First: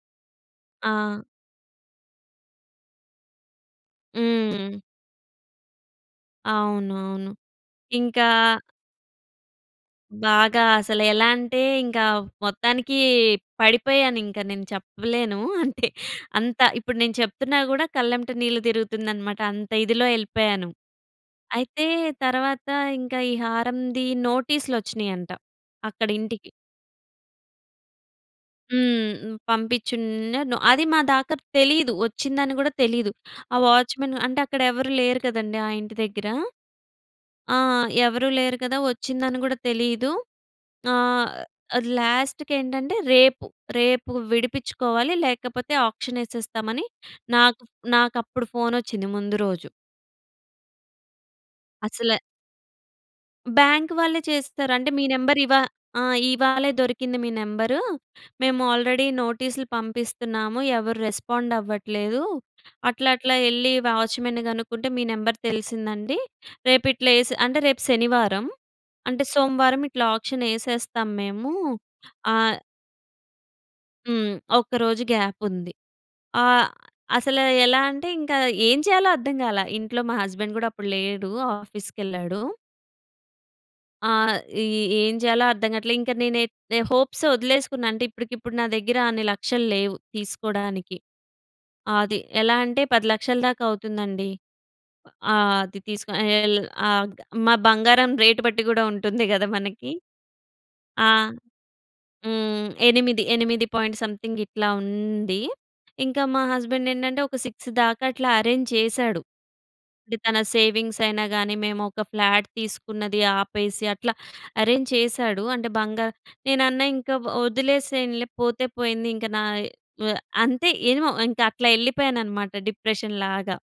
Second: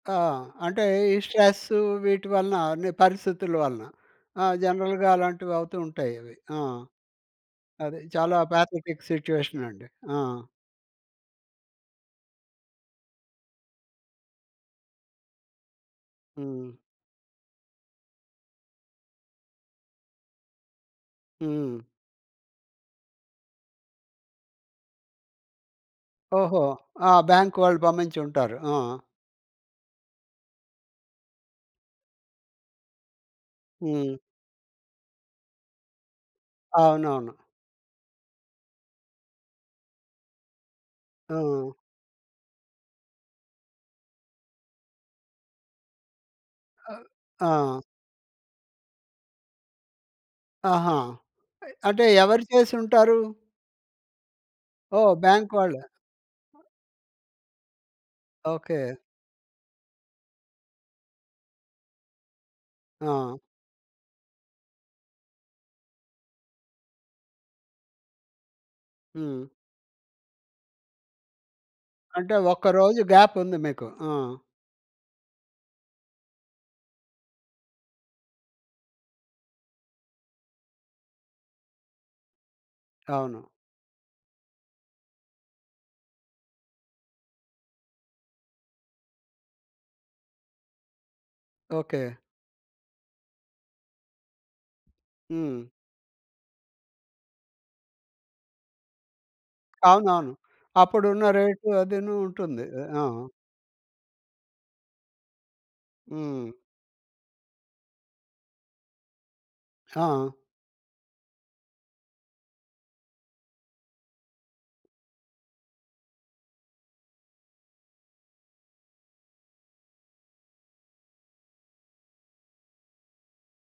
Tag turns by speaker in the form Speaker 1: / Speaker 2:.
Speaker 1: ఆ! అంటే ఈ
Speaker 2: ఆ!
Speaker 1: స్ట్రెస్ వీటి వలన, నీ పరిస్థితుల వలన. ఆ!
Speaker 2: హ్మ్.
Speaker 1: జనరల్‌గా అలాంటివి అవుతూ ఉంటాయి అవి. ఆ!
Speaker 2: అవునవును.
Speaker 1: అది
Speaker 2: ఇంకా
Speaker 1: చాలా పాథటిక్ సిట్యుయేషన్ అండి. ఆ!
Speaker 2: బాగా అసలు. ఎలా అంటే, ఇంకా మొత్తానికి పడిపోయాను. ఇంకా నేను చెప్పలేను. అంటే, అంత
Speaker 1: హ్మ్.
Speaker 2: ఇప్పుడు నేను చెప్తున్నా గూడా, కళ్ళమ్మట నీళ్లు తిరుగుతుందన్నమాట. అంత ఇదిలో ఎళ్ళిపోయాను.
Speaker 1: హ్మ్.
Speaker 2: అయితే, తరువాత ఇంకా ఈ హారంది నోటీస్‌లు వచ్చినయంట అక్కడ ఇంటికి
Speaker 1: ఓహో! ఆ! బ్యాంక్ వాళ్ళు పంపించి ఉంటారు. ఆ!
Speaker 2: హ్మ్, పంపించున్నాను. అది మా దాకా తెలీదు, వచ్చిందని గూడా తెలీదు. ఆ వాచ్‌మెన్
Speaker 1: హ్మ్.
Speaker 2: అంటే, అక్కడ ఎవరు లేరు కదండీ ఆ ఇంటి దగ్గర.
Speaker 1: అవునవును.
Speaker 2: ఆ! ఎవరు లేరు కదా, వచ్చిందని గూడా తెలీదు. ఆహ్,
Speaker 1: ఆ!
Speaker 2: లాస్ట్‌కి ఏంటంటే రేపు, రేపు విడిపిచుకోవాలి లేకపోతే ఆక్షన్ ఎసేస్తామని నాకు,
Speaker 1: ఆ!
Speaker 2: నాకు అప్పుడు ఫోన్ ఒచ్చింది ముందు రోజు.
Speaker 1: ఆహా! అంటే,
Speaker 2: అసల
Speaker 1: ఎవరు చేసి ఉంటారు?
Speaker 2: బ్యాంక్ వాళ్ళే చేస్తారు. అంటే, మీ
Speaker 1: ఓహ్!
Speaker 2: నెంబర్
Speaker 1: బ్యాంక్
Speaker 2: ఇవా
Speaker 1: వాళ్ళే.
Speaker 2: ఆ! ఇవాళే దొరికింది మీ నెంబరు, మేము
Speaker 1: ఓకే.
Speaker 2: ఆల్రెడీ నోటీసులు పంపిస్తున్నాము. ఎవరు రెస్పాండ్ అవ్వట్లేదు, అట్లా, అట్లా
Speaker 1: ఆ!
Speaker 2: ఎళ్ళి వాచ్‌మెన్‌ని గనుక్కుంటే, మీ నంబర్ తెలిసిందండి. రేపు ఇట్లా ఎసి అంటే రేపు శనివారం, అంటే
Speaker 1: హ్మ్.
Speaker 2: సోమవారం ఇట్లా ఆక్షన్ ఎసేస్తాం మేము. ఆ
Speaker 1: అంటే! ఒక్క రోజు గ్యాప్ ఉంది మీకు. ఆ!
Speaker 2: హ్మ్. ఒక్క రోజు గ్యాప్ ఉంది. ఆహ్, అసల ఎలా అంటే, ఇంక ఏం చేయాలో అర్థం కాలె. ఇంట్లో మా హస్బండ్ గూడా అప్పుడు లేడు. ఆఫీస్ కెళ్ళాడు.
Speaker 1: అవును.
Speaker 2: ఆ! ఇ ఏం జేయాలో అర్థం కాట్లే. ఇంకా నేనైతె హోప్స్ వదిలేసుకున్నాన. అంటే, ఇప్పటికిప్పుడు నా దగ్గర అన్ని లక్షలు లేవు తీసుకోడానికి.
Speaker 1: ఓకే.
Speaker 2: అది ఎలా అంటే, 10 లక్షల దాకా అవుతుందండి. అ
Speaker 1: హ్మ్.
Speaker 2: అది తీసుకొని యేల ఆగ్ మా బంగారం రేట్ బట్టి గూడా ఉంటుంది గదా! మనకి.
Speaker 1: అవునవును, అప్పుడు
Speaker 2: ఆ!
Speaker 1: ఉన్న రేట్ అదిను ఉంటుంది.
Speaker 2: హ్మ్.
Speaker 1: ఎ ఆ!
Speaker 2: 8, 8 పాయింట్ సంథింగ్ ఇట్లా ఉంది. ఇంక మా
Speaker 1: హ్మ్.
Speaker 2: హస్బండ్ ఏంటంటే, ఒక 6 దాకా అట్లా అరేంజ్ చేసాడు. అంటే,
Speaker 1: ఆ!
Speaker 2: తన సేవింగ్స్ అయినా గాని, మేము ఒక ఫ్లాట్ తీసుకున్నది ఆపేసి, అట్లా అరేంజ్ చేసాడు. అంటే, బంగా నేనన్నా ఇంక వదిలేసేయండిలే పోతే పోయింది. ఇంక, నా వె అంతే ఏమో ఇంక అట్లా ఎళ్ళిపోయాను అన్నమాట, డిప్రెషన్ లాగా.